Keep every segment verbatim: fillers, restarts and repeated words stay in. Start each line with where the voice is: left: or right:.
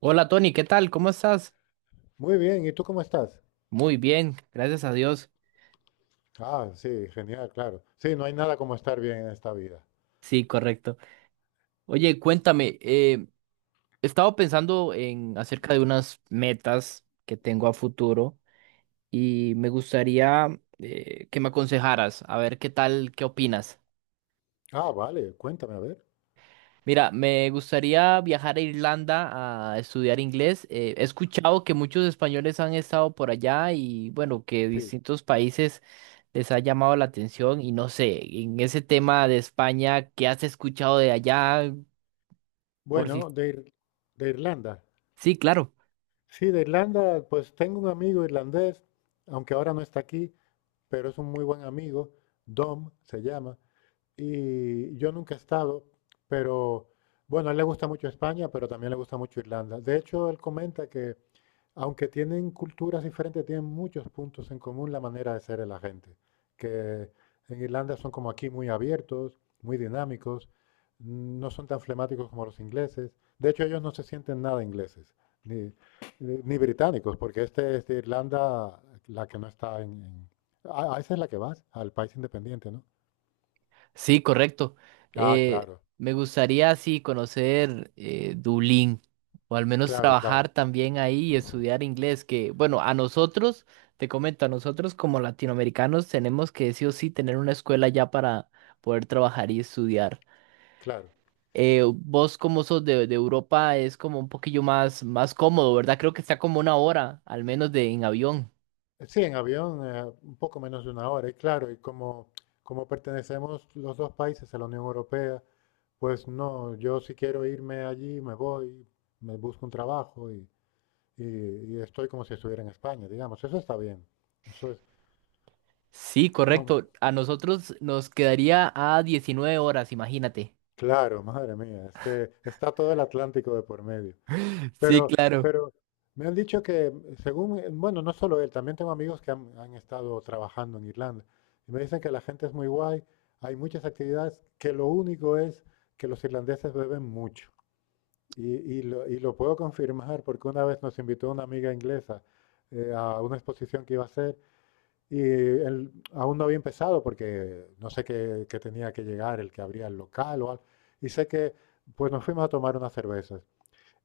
right: Hola Tony, ¿qué tal? ¿Cómo estás?
left: Muy bien, ¿y tú cómo estás?
right: Muy bien, gracias a Dios.
left: Ah, sí, genial, claro. Sí, no hay nada como estar bien en esta vida.
right: Sí, correcto. Oye, cuéntame, eh, he estado pensando en acerca de unas metas que tengo a futuro y me gustaría eh, que me aconsejaras, a ver qué tal, qué opinas.
left: Ah, vale, cuéntame, a ver.
right: Mira, me gustaría viajar a Irlanda a estudiar inglés. Eh, he escuchado que muchos españoles han estado por allá y bueno, que
left: Sí.
right: distintos países les ha llamado la atención y no sé, en ese tema de España, ¿qué has escuchado de allá? Por si...
left: Bueno, de, Ir- de Irlanda.
right: Sí, claro.
left: Sí, de Irlanda, pues tengo un amigo irlandés, aunque ahora no está aquí, pero es un muy buen amigo, Dom se llama, y yo nunca he estado, pero bueno, a él le gusta mucho España, pero también le gusta mucho Irlanda. De hecho, él comenta que aunque tienen culturas diferentes, tienen muchos puntos en común la manera de ser de la gente. Que en Irlanda son como aquí muy abiertos, muy dinámicos, no son tan flemáticos como los ingleses. De hecho, ellos no se sienten nada ingleses, ni, ni- ni británicos, porque este es de Irlanda, la que no está en... en- Ah, ah, esa es la que vas, al país independiente, ¿no?
right: Sí, correcto.
left: Ah,
right: Eh,
left: claro,
right: Me gustaría, sí, conocer eh, Dublín, o al menos
left: claro,
right: trabajar
left: claro,
right: también ahí y estudiar inglés, que, bueno, a nosotros, te comento, a nosotros como latinoamericanos tenemos que sí o sí tener una escuela ya para poder trabajar y estudiar.
left: claro.
right: Eh, vos como sos de, de Europa es como un poquillo más, más cómodo, ¿verdad? Creo que está como una hora, al menos de en avión.
left: Eh, Sí, en avión, eh, un poco menos de una hora, y claro, y como, como pertenecemos los dos países a la Unión Europea, pues no, yo si quiero irme allí, me voy, me busco un trabajo y, y- y estoy como si estuviera en España, digamos, eso está bien, eso es,
right: Sí,
left: no,
right: correcto. A nosotros nos quedaría a diecinueve horas, imagínate.
left: claro, madre mía, es que está todo el Atlántico de por medio.
right: Sí,
left: Pero,
right: claro.
left: pero me han dicho que, mm, según, eh, bueno, no solo él, también tengo amigos que han, han estado trabajando en Irlanda y me dicen que la gente es muy guay, hay muchas actividades, que lo único es que los irlandeses beben mucho. Y, y lo, y lo puedo confirmar porque una vez nos invitó una amiga inglesa eh, a una exposición que iba a hacer y él aún no había empezado porque no sé qué, qué tenía que llegar el que abría el local o algo. Y sé que, pues nos fuimos a tomar unas cervezas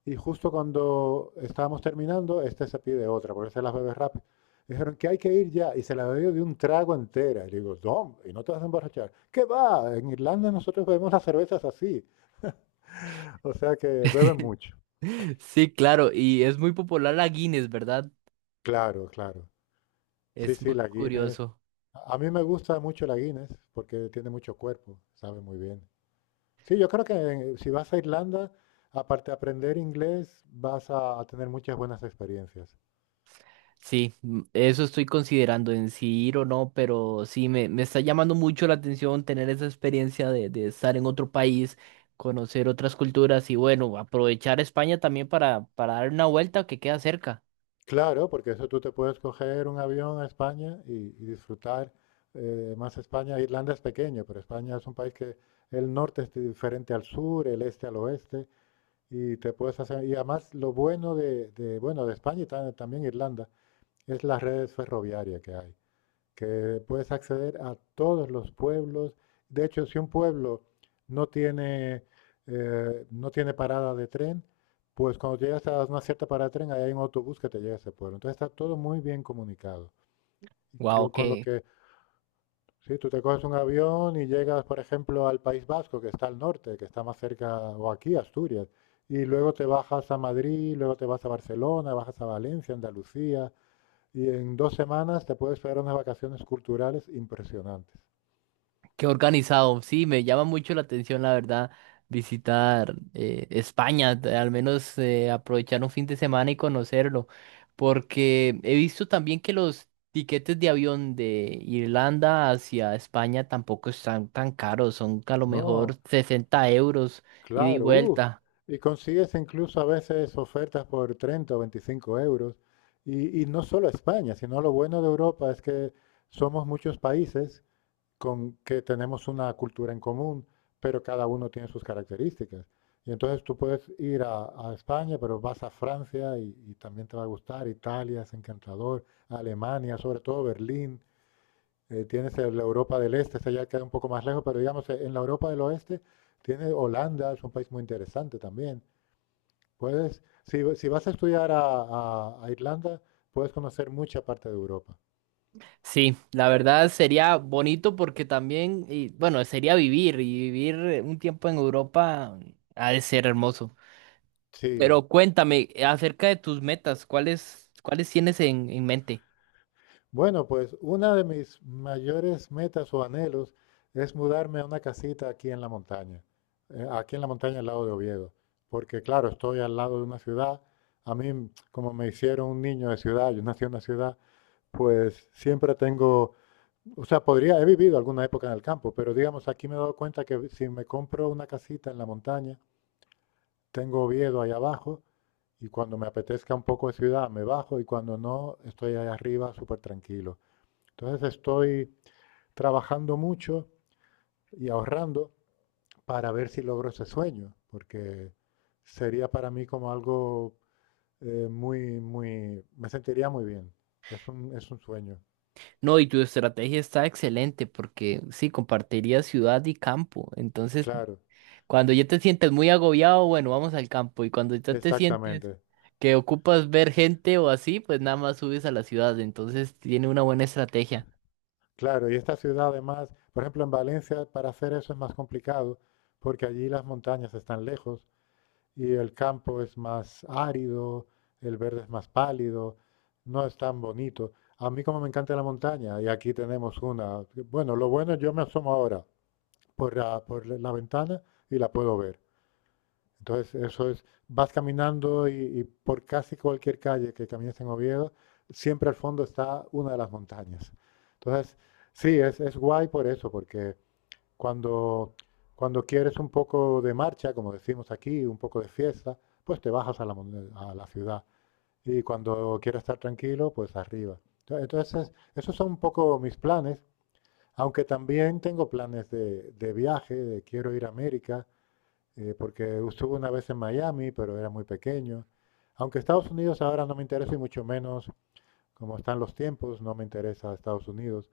left: y justo cuando estábamos terminando, este se pide otra, porque se las bebe rápido. Dijeron que hay que ir ya, y se la bebió de un trago entera. Y le digo, no, y no te vas a emborrachar. ¿Qué va? En Irlanda nosotros bebemos las cervezas así. O sea que beben mucho.
right: Sí, claro, y es muy popular la Guinness, ¿verdad?
left: Claro, claro. Sí,
right: Es
left: sí,
right: muy
left: la Guinness.
right: curioso.
left: A mí me gusta mucho la Guinness porque tiene mucho cuerpo, sabe muy bien. Sí, yo creo que en- si vas a Irlanda, aparte de aprender inglés, vas a a tener muchas buenas experiencias.
right: Sí, mm, eso estoy considerando en si ir o no, pero sí, me, me está llamando mucho la atención tener esa experiencia de, de estar en otro país, conocer otras culturas y bueno, aprovechar España también para, para dar una vuelta que queda cerca.
left: Claro, porque eso tú te puedes coger un avión a España y, y disfrutar eh, más España. Irlanda es pequeño, pero España es un país que el norte es diferente al sur, el este al oeste, y te puedes hacer. Y además lo bueno de, de- bueno de España y ta- también Irlanda es las redes ferroviarias que hay que puedes acceder a todos los pueblos. De hecho, si un pueblo no tiene, eh, no tiene parada de tren, pues cuando llegas a una cierta parada de tren, ahí hay un autobús que te lleva a ese pueblo. Entonces está todo muy bien comunicado. Y
right: Wow,
left: clo- con lo que, si tú te coges un avión y llegas, por ejemplo, al País Vasco, que está al norte, que está más cerca, o aquí, Asturias, y luego te bajas a Madrid, luego te vas a Barcelona, bajas a Valencia, Andalucía, y en dos semanas te puedes pegar unas vacaciones culturales impresionantes.
right: qué organizado, sí, me llama mucho la atención, la verdad, visitar eh, España, t- al menos eh, aprovechar un fin de semana y conocerlo, porque he visto también que los tiquetes de avión de Irlanda hacia España tampoco están tan caros, son a lo mejor
left: No,
right: sesenta euros ida y
left: claro, uff.
right: vuelta.
left: Y consigues incluso a veces ofertas por treinta o veinticinco euros. Y, y no solo España, sino lo bueno de Europa es que somos muchos países con que tenemos una cultura en común, pero cada uno tiene sus características. Y entonces tú puedes ir a, a España, pero vas a Francia y, y también te va a gustar. Italia es encantador, Alemania, sobre todo Berlín. Eh, tienes eh, la Europa del Este, esa ya queda un poco más lejos, pero digamos, eh, en la Europa del Oeste tienes Holanda, es un país muy interesante también. Puedes, si, si vas a estudiar a, a- a Irlanda, puedes conocer mucha parte de Europa.
right: Sí, la verdad sería bonito porque también, y, bueno, sería vivir y vivir eh, un tiempo en Europa ha de ser hermoso.
left: Sí.
right: Pero cuéntame eh, acerca de tus metas, ¿cuáles, cuáles tienes en, en mente?
left: Bueno, pues una de mis mayores metas o anhelos es mudarme a una casita aquí en la montaña, eh, aquí en la montaña al lado de Oviedo, porque claro, estoy al lado de una ciudad. A mí, como me hicieron un niño de ciudad, yo nací en una ciudad, pues siempre tengo. O sea, podría, he vivido alguna época en el campo, pero digamos, aquí me he dado cuenta que si me compro una casita en la montaña, tengo Oviedo ahí abajo y cuando me apetezca un poco de ciudad me bajo y cuando no, estoy ahí arriba súper tranquilo. Entonces estoy trabajando mucho y ahorrando para ver si logro ese sueño, porque sería para mí como algo eh, muy, muy, me sentiría muy bien. Es un, es un sueño,
right: No, y tu estrategia está excelente porque sí, compartiría ciudad y campo. Entonces,
left: claro,
right: cuando ya te sientes muy agobiado, bueno, vamos al campo. Y cuando ya te sientes
left: exactamente.
right: que ocupas ver gente o así, pues nada más subes a la ciudad. Entonces, tiene una buena estrategia.
left: Claro, y esta ciudad además, por ejemplo, en Valencia para hacer eso es más complicado porque allí las montañas están lejos y el campo es más árido, el verde es más pálido, no es tan bonito. A mí como me encanta la montaña y aquí tenemos una, bueno, lo bueno yo me asomo ahora por la, por la ventana y la puedo ver. Entonces, eso es, vas caminando y, y por casi cualquier calle que camines en Oviedo, siempre al fondo está una de las montañas. Entonces, sí, es, es guay por eso, porque cuando, cuando quieres un poco de marcha, como decimos aquí, un poco de fiesta, pues te bajas a la, mon- a la ciudad. Y cuando quieres estar tranquilo, pues arriba. Ento- Entonces, esos son un poco mis planes, aunque también tengo planes de, de viaje, de quiero ir a América, eh, porque estuve una vez en Miami, pero era muy pequeño. Aunque Estados Unidos ahora no me interesa y mucho menos como están los tiempos, no me interesa Estados Unidos.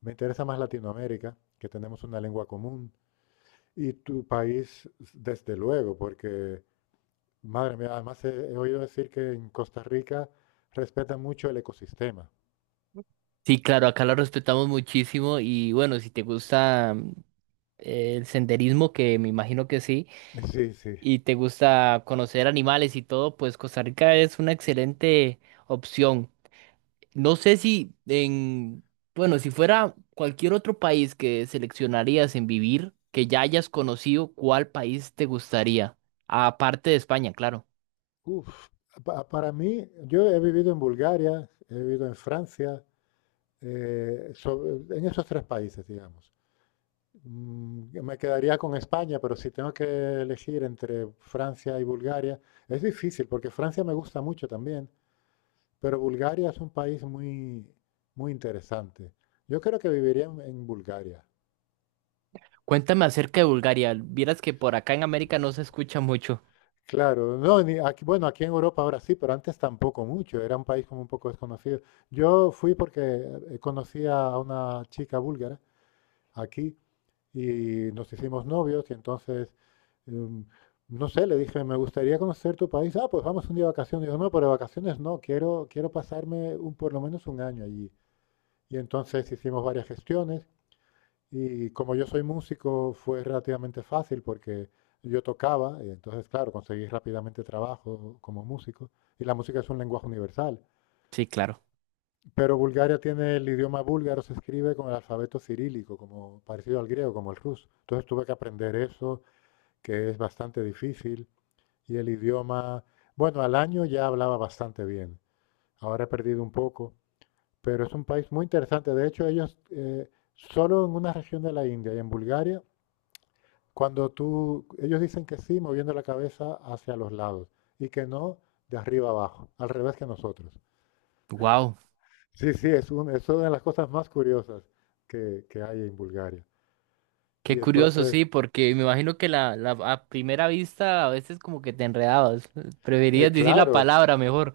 left: Me interesa más Latinoamérica, que tenemos una lengua común. Y tu país, desde luego, porque, madre mía, además he, he oído decir que en Costa Rica respetan mucho el ecosistema.
right: Sí, claro, acá lo respetamos muchísimo y bueno, si te gusta mm, el senderismo, que me imagino que sí.
left: Sí, sí.
right: Y te gusta conocer animales y todo, pues Costa Rica es una excelente opción. No sé si en, bueno, si fuera cualquier otro país que seleccionarías en vivir, que ya hayas conocido, ¿cuál país te gustaría? Aparte de España, claro.
left: Uf, pa- para mí, yo he vivido en Bulgaria, he vivido en Francia, eh, so- en esos tres países, digamos. Mm, Me quedaría con España, pero si tengo que elegir entre Francia y Bulgaria, es difícil porque Francia me gusta mucho también, pero Bulgaria es un país muy, muy interesante. Yo creo que viviría en, en Bulgaria.
right: Cuéntame acerca de Bulgaria. Vieras que por acá en América no se escucha mucho.
left: Claro, no, ni aquí, bueno, aquí en Europa ahora sí, pero antes tampoco mucho, era un país como un poco desconocido. Yo fui porque eh, conocí a una chica búlgara aquí y nos hicimos novios y entonces, em, no sé, le dije, me gustaría conocer tu país. Ah, pues vamos un día de vacaciones. Digo, no, pero de vacaciones no, quiero, quiero pasarme un, por lo menos un año allí. Y entonces hicimos varias gestiones y como yo soy músico fue relativamente fácil porque yo tocaba y entonces, claro, conseguí rápidamente trabajo como músico. Y la música es un lenguaje universal.
right: Sí, claro.
left: Pero Bulgaria tiene el idioma búlgaro, se escribe con el alfabeto cirílico, como parecido al griego, como el ruso. Entonces tuve que aprender eso que es bastante difícil y el idioma, bueno, al año ya hablaba bastante bien, ahora he perdido un poco, pero es un país muy interesante. De hecho, ellos eh, solo en una región de la India y en Bulgaria, cuando tú, ellos dicen que sí, moviendo la cabeza hacia los lados y que no de arriba abajo, al revés que nosotros.
right: Wow.
left: Sí, sí, es, un- es una de las cosas más curiosas que, que hay en Bulgaria. Y
right: Qué curioso,
left: entonces,
right: sí, porque me imagino que la, la a primera vista a veces como que te enredabas.
left: eh,
right: Preferías decir la
left: claro,
right: palabra mejor.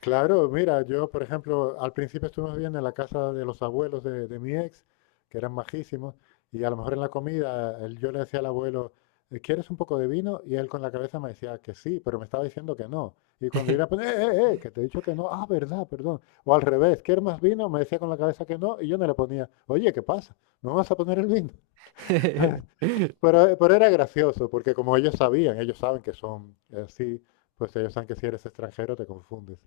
left: Claro, mira, yo, por ejemplo, al principio estuvimos bien en la casa de los abuelos de, de mi ex, que eran majísimos, y a lo mejor en la comida él- yo le decía al abuelo, "Eh, ¿quieres un poco de vino?" Y él con la cabeza me decía que sí, pero me estaba diciendo que no. Y cuando yo le ponía, eh, eh, eh, que te he dicho que no, ah, verdad, perdón. O al revés, ¿quieres más vino? Me decía con la cabeza que no, y yo no le ponía, oye, ¿qué pasa? ¿No me vas a poner el vino? Entonces, pero, eh, pero era gracioso, porque como ellos sabían, ellos saben que son así, pues ellos saben que si eres extranjero te confundes.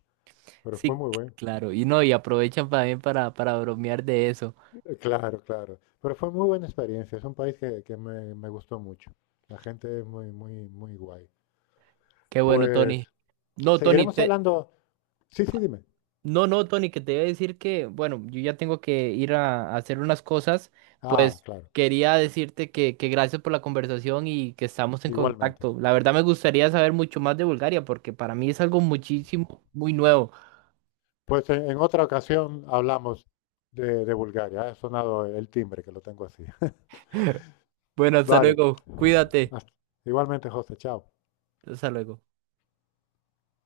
left: Pero fue
right: Sí,
left: muy bueno.
right: claro. Y no, y aprovechan también para, para bromear de eso.
left: Eh, Claro, claro. Pero fue muy buena experiencia. Es un país que, que me, me gustó mucho. La gente es muy, muy, muy guay.
right: Qué bueno,
left: Pues
right: Tony. No, Tony,
left: seguiremos
right: te...
left: hablando. Sí, sí, dime.
right: No, no, Tony, que te iba a decir que, bueno, yo ya tengo que ir a, a hacer unas cosas.
left: Ah,
right: Pues
left: claro.
right: quería decirte que, que gracias por la conversación y que estamos en
left: Igualmente.
right: contacto. La verdad me gustaría saber mucho más de Bulgaria porque para mí es algo muchísimo, muy nuevo.
left: Pues en, en otra ocasión hablamos de, de Bulgaria. Ha sonado el timbre, que lo tengo así.
right: Bueno, hasta
left: Vale.
right: luego. Cuídate.
left: hasta- Igualmente, José. Chao.
right: Hasta luego.